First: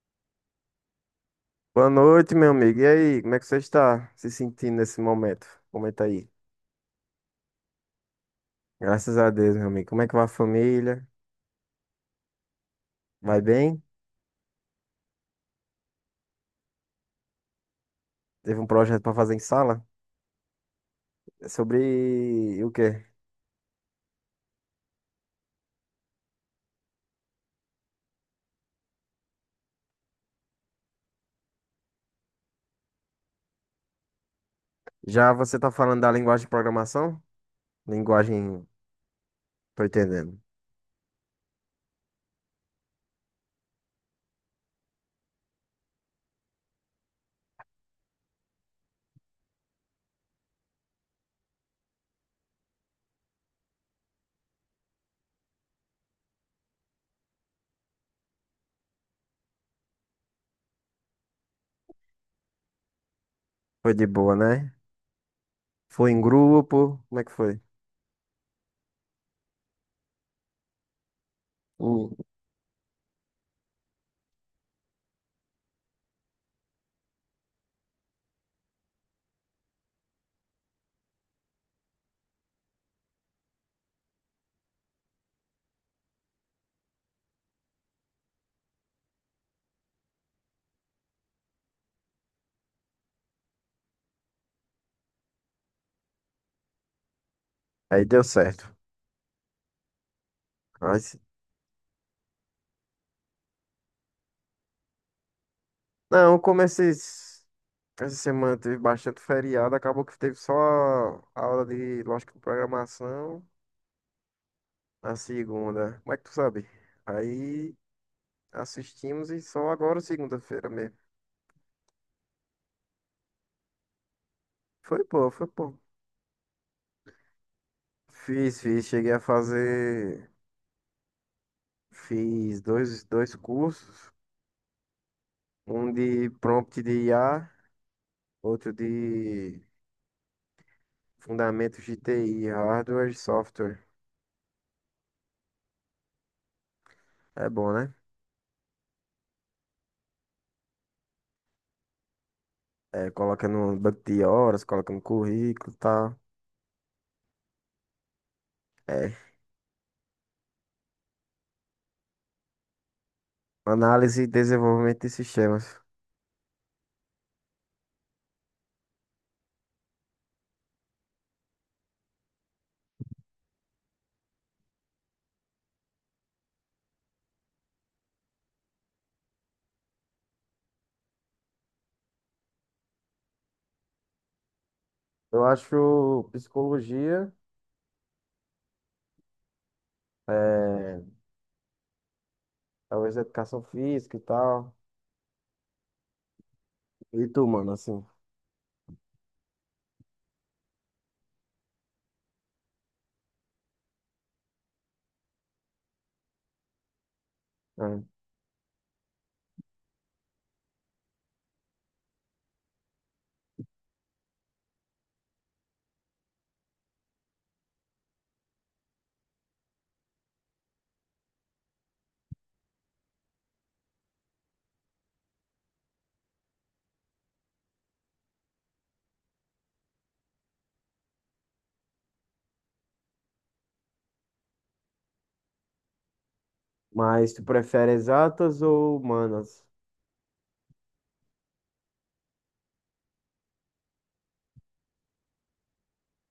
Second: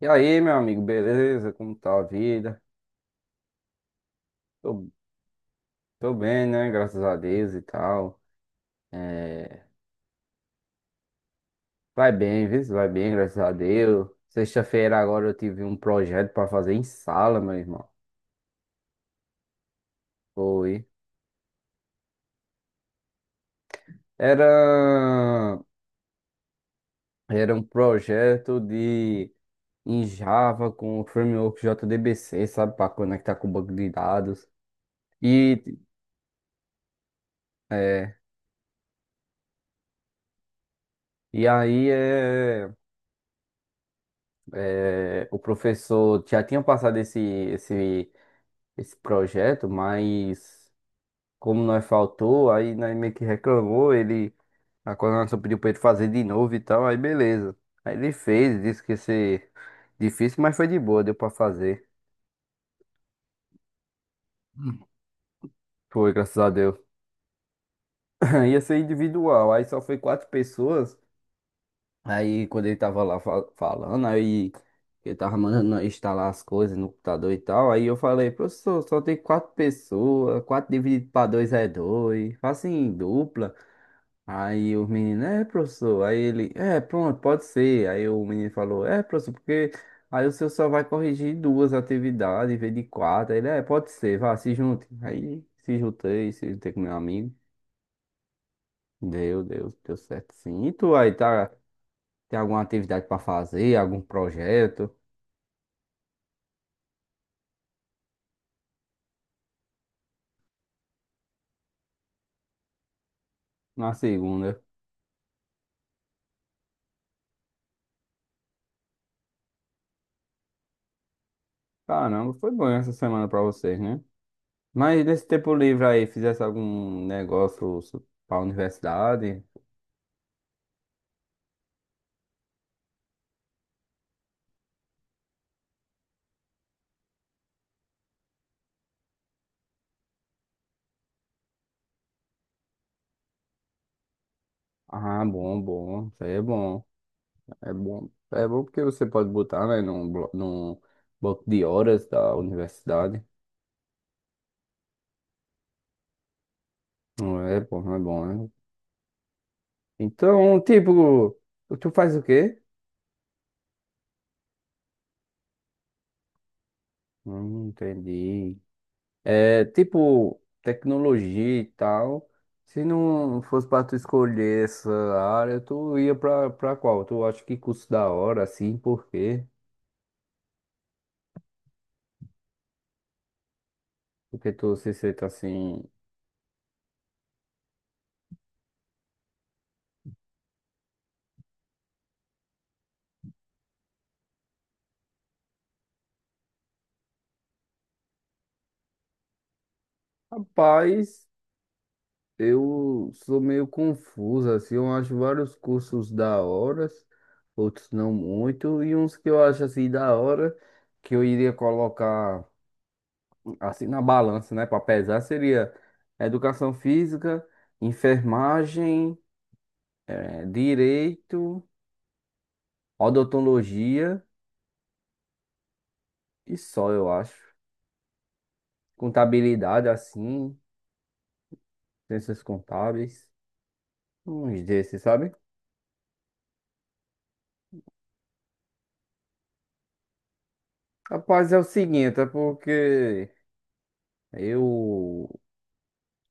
E aí, meu amigo, beleza? Como Boa tá a noite, meu vida? amigo. E aí, como é que você está se sentindo Tô, nesse momento? Comenta tô aí. bem, né? Graças a Deus e tal. Graças a Deus, É, meu amigo. Como é que vai a família? Vai bem, viu? Vai bem, graças Vai a bem? Deus. Sexta-feira agora eu tive um projeto pra fazer em sala, meu irmão. Teve um projeto para fazer em sala? Foi. É sobre o quê? Era... Era um projeto em Java com o framework JDBC, sabe? Pra conectar com o banco de dados. Já você tá E... falando da linguagem de programação? É... Linguagem, tô entendendo. E aí o professor já tinha passado esse projeto, mas como nós faltou, aí nós meio que reclamou, a coordenação pediu pra ele fazer de novo e tal, aí beleza. Aí ele fez, disse que ia ser difícil, mas foi de boa, deu pra fazer. Foi de boa, né? Hum. Foi Foi, em graças a Deus. grupo? Como é que foi? Ia ser individual, aí só foi quatro pessoas. Hum. Aí quando ele tava lá falando, aí ele tava mandando nós instalar as coisas no computador e tal, aí eu falei, professor, só tem quatro pessoas, quatro dividido para dois é dois, faça em dupla. Aí o menino, é, professor. Aí ele, é, pronto, pode ser. Aí o menino falou, é, professor, porque aí o senhor só vai corrigir duas atividades em vez de quatro. Aí ele, é, pode ser, vá, se junte. Aí se juntei com meu amigo. Aí deu certo. Deu certo, sim. E tu Aí aí, se- tá? Tem alguma atividade pra fazer, algum projeto? Não, como essa semana teve bastante feriado, acabou que teve só a aula de lógica de programação. Na segunda. Na segunda. Como é que tu sabe? Aí assistimos e só agora segunda-feira mesmo. Caramba, foi bom essa semana pra vocês, né? Foi Mas nesse pô, foi tempo pô. livre aí, fizesse algum negócio pra Fiz, cheguei a universidade? fazer. Fiz dois cursos, um de prompt de IA, outro de fundamentos de TI, hardware e software. Ah, bom, bom, isso aí é bom. É bom, É né? bom, é bom porque você pode botar, né, num bloco de horas da É, universidade. coloca no banco de horas, coloca no currículo e tal. Não é bom, não é bom, né? É, Então, tipo, tu faz o quê? análise e desenvolvimento de sistemas. Entendi. É, tipo, tecnologia e tal. Se não fosse pra tu escolher essa área, tu ia pra qual? Tu acha que curso da hora, assim, por quê? Porque tu se sente Eu assim, acho psicologia. É, talvez educação física e tal. E tu, mano, assim? rapaz. Eu sou meio confuso, assim, eu acho vários cursos da hora, outros Né? não muito, e uns que eu acho assim da hora, que eu iria colocar assim na balança, né, para pesar, seria educação física, enfermagem, direito, odontologia e só, eu acho. Contabilidade, assim, ciências contábeis, uns desses, sabe? Mas tu prefere exatas ou humanas? Rapaz, é o seguinte, é porque eu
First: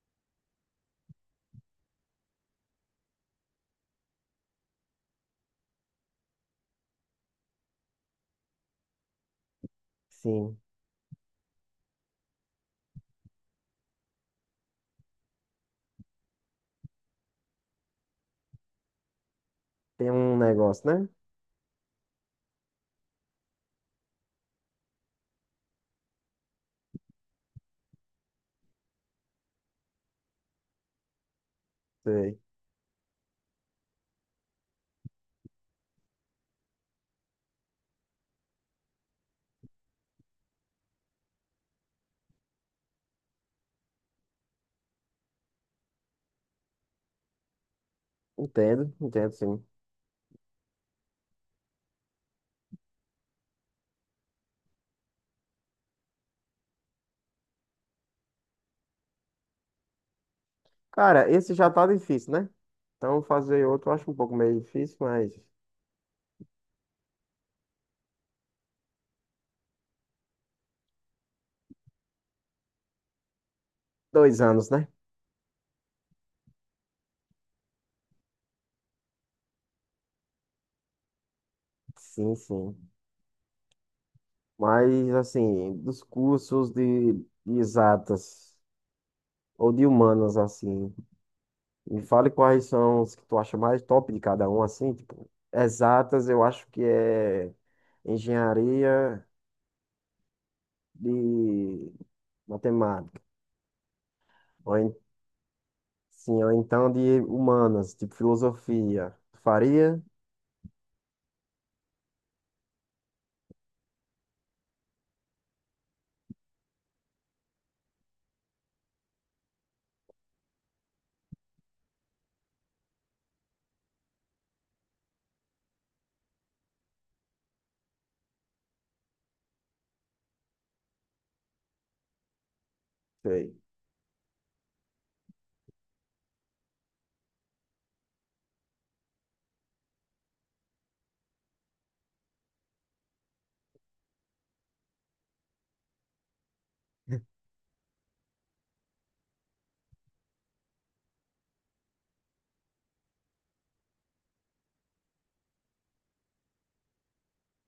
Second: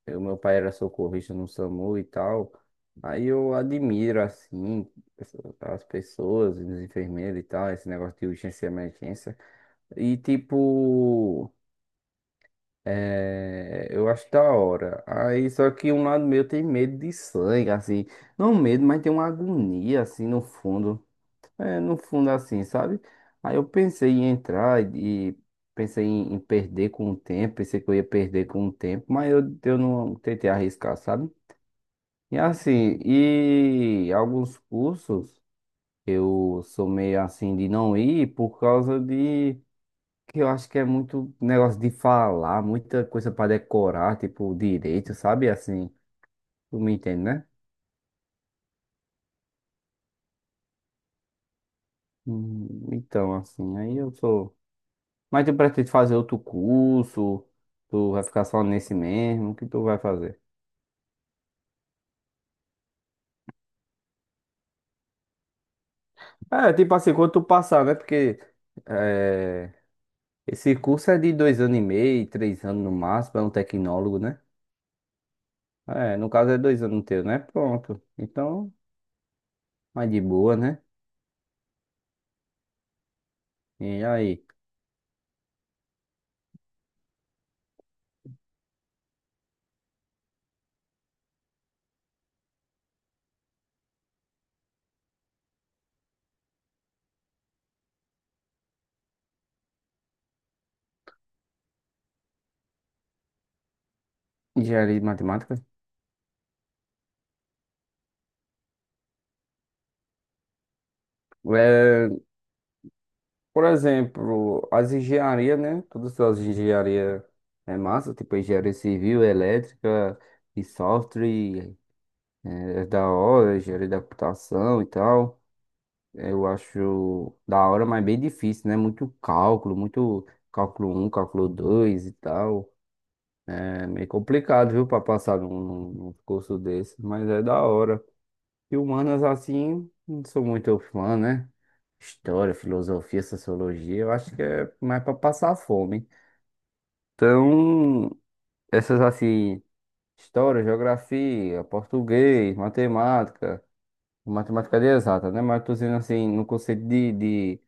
Eu, meu pai era socorrista no SAMU e tal. Aí eu admiro, assim, as pessoas, os enfermeiros e tal, esse negócio de urgência e emergência. E, Sim, tipo, eu acho da hora. Aí, só que um lado meu tem medo de sangue, assim. Não medo, mas tem uma agonia, tem assim, um no negócio, fundo. né? É, no fundo, assim, sabe? Aí eu pensei em entrar e pensei em perder com o tempo. Pensei que eu ia perder com o tempo, mas eu não tentei arriscar, sabe? E Sei. assim, e alguns cursos eu sou meio assim de não ir por causa de que eu acho que é muito negócio de falar, muita coisa para decorar, tipo direito, sabe? Assim, tu me entende, né? Entendo, entendo sim. Então, assim, aí eu sou. Mas tu pretende fazer outro curso? Tu vai ficar só nesse mesmo? O que tu vai fazer? Cara, esse já tá difícil, né? Então fazer outro eu acho um pouco meio difícil, mas. É, tipo assim, quando tu passar, né? Porque é, esse curso é de dois anos e meio, três anos no máximo, é um tecnólogo, né? Dois anos, né? É, no caso é dois anos teu, né? Pronto. Então, mais de boa, né? Sim, sim. E aí? Mas assim, dos cursos de exatas ou de humanas, assim. Me fale quais são os que tu acha mais top de cada um, assim, tipo, exatas, eu acho que é engenharia de matemática, ou, en- Engenharia de matemática? sim, ou então de humanas, tipo filosofia. Tu faria? É, por exemplo, as engenharias, né? Todas as engenharias é massa, tipo engenharia civil, elétrica e software, é da hora, engenharia da computação e tal. Eu acho da hora, mas bem difícil, né? Muito cálculo um, cálculo 2 e tal. Sei. É meio complicado, viu, pra passar num curso desse, mas é da hora. E humanas assim, não sou muito fã, né? História, filosofia, sociologia, eu acho que é mais para passar fome. Então, essas assim, história, geografia, português, matemática, matemática de exata, né? Mas tô dizendo assim, no conceito de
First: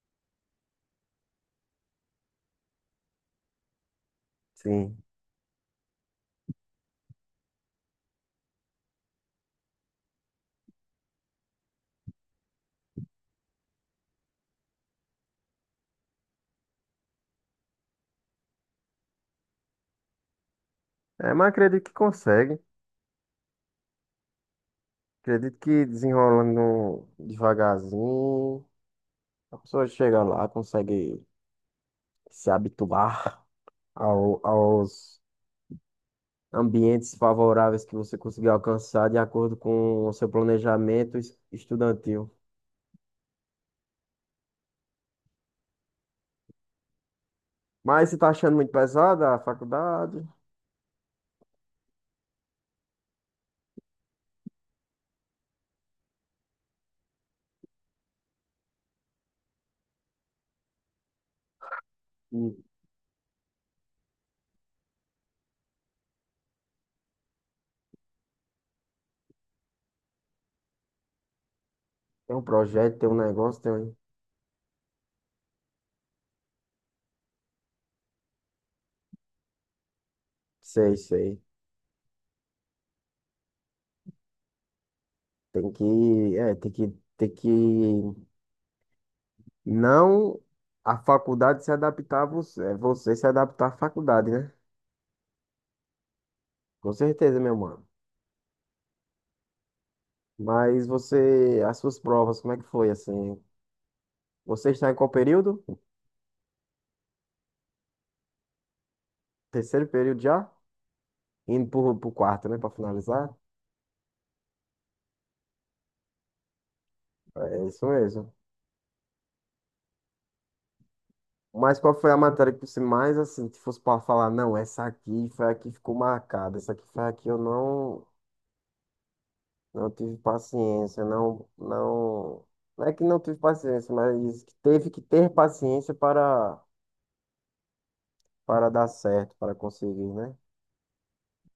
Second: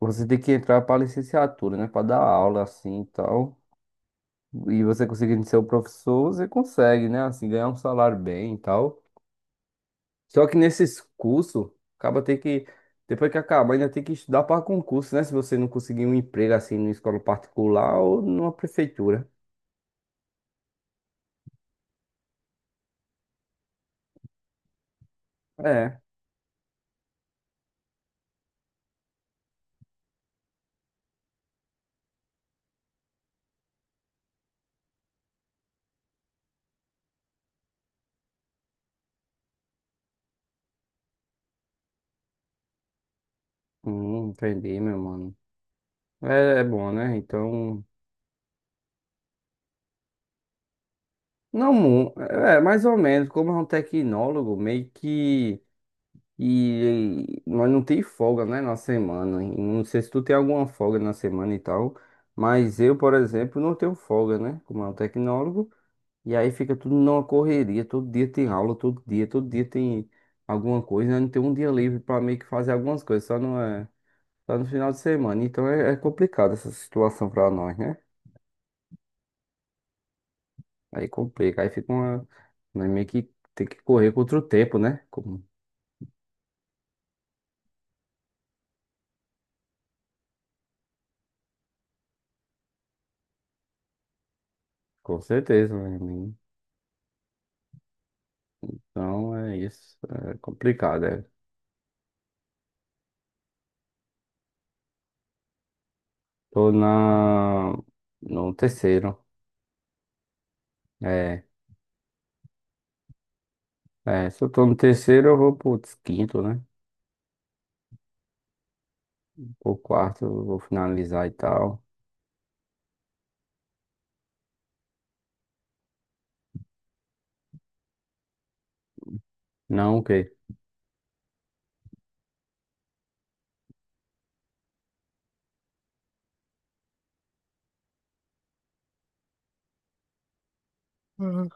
você tem que entrar para licenciatura, né? Para dar aula assim e tal. E Sim. você conseguindo ser o professor, você consegue, né? Assim, ganhar um salário bem e tal. Só que nesses cursos, acaba ter que, depois que acabar, ainda tem que estudar para concurso, né? Se você não conseguir um emprego assim numa escola particular ou numa prefeitura. É, mas acredito que consegue. Acredito que É, desenrolando devagarzinho, a pessoa chega lá, consegue se habituar aos ambientes favoráveis que você conseguir alcançar de acordo com o seu planejamento estudantil. Entendi, meu mano. É, é bom, né? Então, Mas você tá achando muito pesada a faculdade? não, é mais ou menos, como é um tecnólogo, meio que nós não tem folga, né, na semana. E não sei se tu tem alguma folga na semana e tal, E mas eu, por exemplo, não tenho folga, né? Como é um tecnólogo. E aí fica tudo numa correria, todo dia tem aula, todo dia tem alguma coisa, né? Não tem um dia livre para tem meio um que fazer projeto, algumas tem um coisas, só não negócio, é, um. só no final de semana. Então é complicado essa situação para nós, né? Sei, Aí sei. complica, aí fica uma, nós meio que tem que correr contra o tempo, né? Com, Tem que, é, tem que não a faculdade se adaptar a você, é você se adaptar à faculdade, né? com certeza, meu amigo. Com certeza, meu mano. Então é isso, é Mas complicado, é. você, as suas provas, como é que foi assim? Você está em qual período? Tô no terceiro, Terceiro período já? é, Indo pro, pro quarto, né? Pra finalizar. Se eu tô no terceiro eu vou pro quinto, né? É isso mesmo. Pro quarto eu vou finalizar e Mas tal. qual foi a matéria que você mais, assim, se fosse pra falar, não, essa aqui foi a que ficou marcada, essa aqui foi a que eu não Não, ok. tive paciência, não, não. Não é que não tive paciência, mas que teve que ter paciência para dar certo, para conseguir, né? Uhum.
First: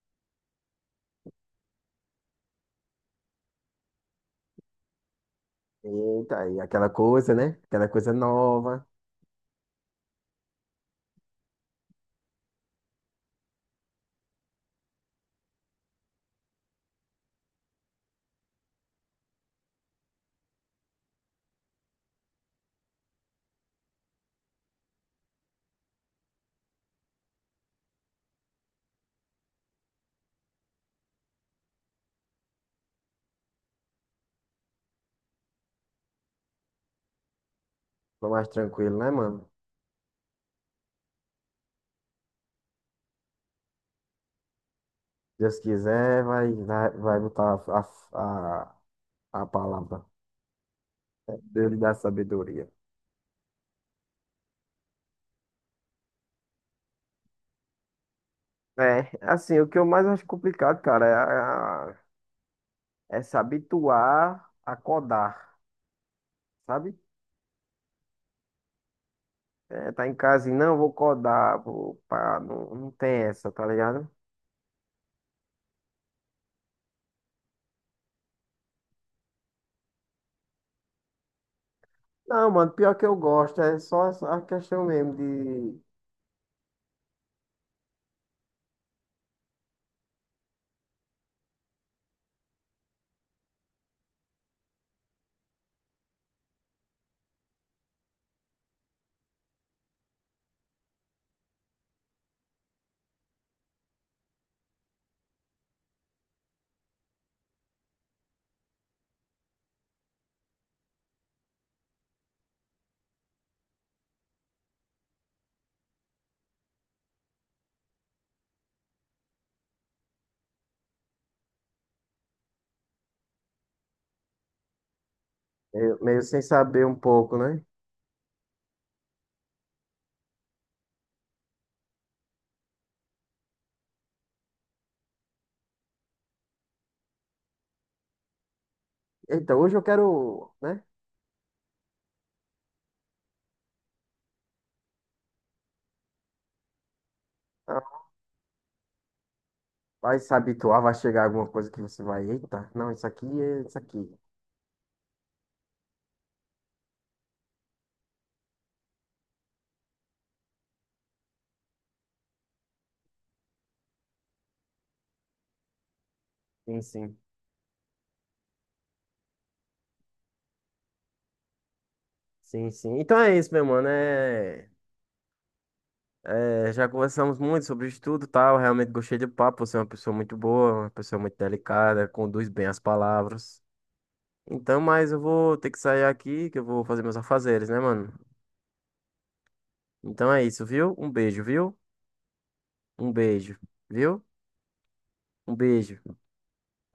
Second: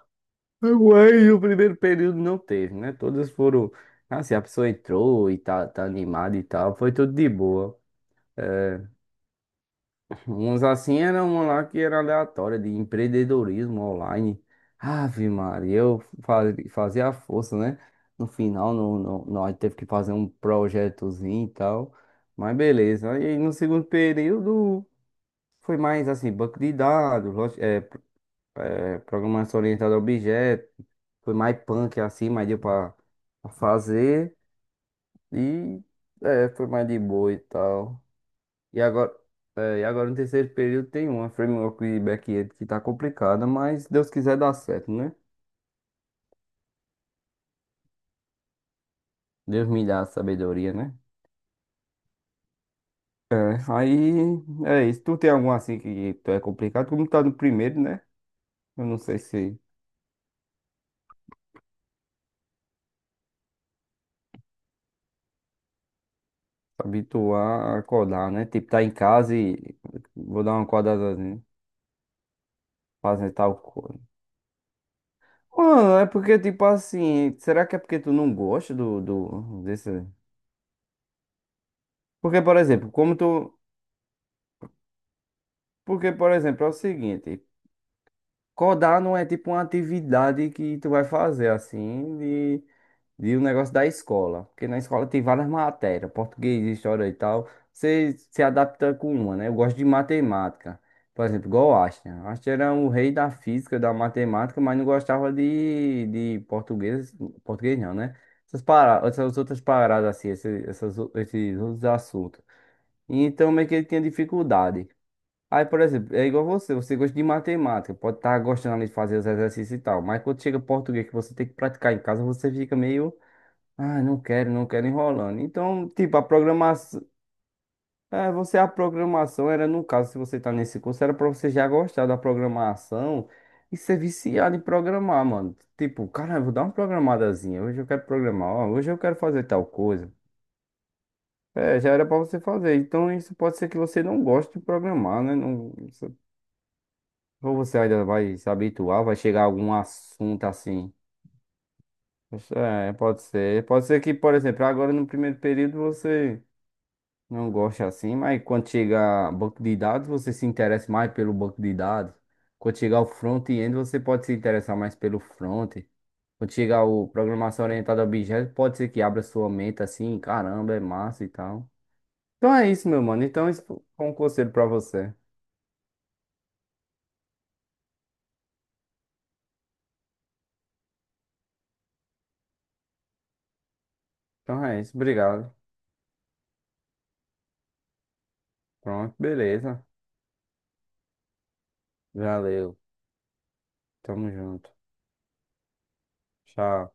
Mas o primeiro período não teve, né? Todas foram. Assim, a pessoa entrou e tá animada e Eita, e tal, aquela foi tudo de coisa, né? boa. Aquela coisa nova, Uns assim era uma lá que era aleatória, de empreendedorismo online. Ave Maria, eu fazia a força, né? No final, no, no, nós teve que fazer um projetozinho e tal. Mas beleza. Aí no segundo período foi mais assim, banco de dados, programação orientada a objetos. Foi mais punk assim, mas deu pra fazer. E foi mais de boa e tal. tô mais E tranquilo, né, agora, mano? e agora no terceiro período tem uma framework e back-end que tá complicada, mas Deus quiser dá certo, né? Deus quiser, vai botar a, a Deus me dá palavra. a sabedoria, né? Deus dá sabedoria. É, aí é isso. Tu tem algum assim que tu é complicado, como tá no primeiro, né? Eu não É, sei se assim, se o que eu mais acho complicado, cara, é, a- é se habituar a codar, sabe? habituar a acordar, né? Tipo, tá em casa e É, tá em vou casa e dar uma não, vou acordada, codar, vou, pá, não tem fazer essa, tal tá coisa. ligado? Mano, é porque, tipo assim, será que é porque tu não gosta desse... Porque, Não, por mano, exemplo, pior que eu como tu... gosto, a questão mesmo de Porque, por exemplo, é o seguinte, codar não é tipo uma atividade que tu vai fazer, assim, e o negócio da escola. Porque na escola tem várias matérias, português, história e tal. Você se adapta com uma, né? Eu gosto de matemática. Por exemplo, igual o Einstein. O Einstein era o rei da física, da matemática, mas não gostava de português. Português não, né? Essas paradas, essas outras paradas assim, esses outros assuntos. E então meio que ele tinha dificuldade. Aí, por exemplo, é igual você, você gosta de matemática, pode estar gostando ali de fazer os exercícios e tal, mas quando chega português que você tem que praticar em casa, você fica meio ah, não quero, não quero enrolando. Então, meio, tipo, meio a sem saber um programação. pouco, né? É, você, a programação era, no caso, se você tá nesse curso, era pra você já gostar da programação e ser viciado em programar, mano. Tipo, cara, vou dar uma programadazinha. Hoje eu quero programar, ó, hoje eu quero fazer Então, tal hoje eu coisa. quero, né? É, já era pra você fazer. Então, isso pode ser que você não goste de programar, né? Não, ou você Ah, ainda vai se habituar, vai chegar a algum vai se assunto habituar, vai assim. chegar alguma coisa que você vai, Isso eita, não, é, isso pode aqui é ser. isso Pode ser aqui. que, por exemplo, agora no primeiro período você não gosta assim, mas quando chega banco de dados, você se interessa mais pelo banco de dados. Quando chegar o front-end, você pode se interessar mais pelo front. Quando Sim, chegar o sim, programação orientada a objetos, pode ser que abra sua mente assim, caramba, é massa e tal. Então é sim, isso, sim. meu Então mano. é Então isso, isso meu mano, foi um conselho pra é. você. É, já conversamos muito sobre estudo e tal. Realmente gostei do papo. Você é uma pessoa muito boa, uma pessoa muito delicada, conduz bem as palavras. Então Então, é isso, mas eu obrigado. vou ter que sair aqui, que eu vou fazer meus afazeres, né, mano? Pronto, beleza. Então é isso, viu? Um beijo, viu? Valeu. Um beijo, viu? Tamo junto. Um beijo, Tchau.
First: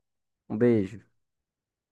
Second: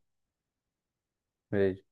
um beijo. Beijo.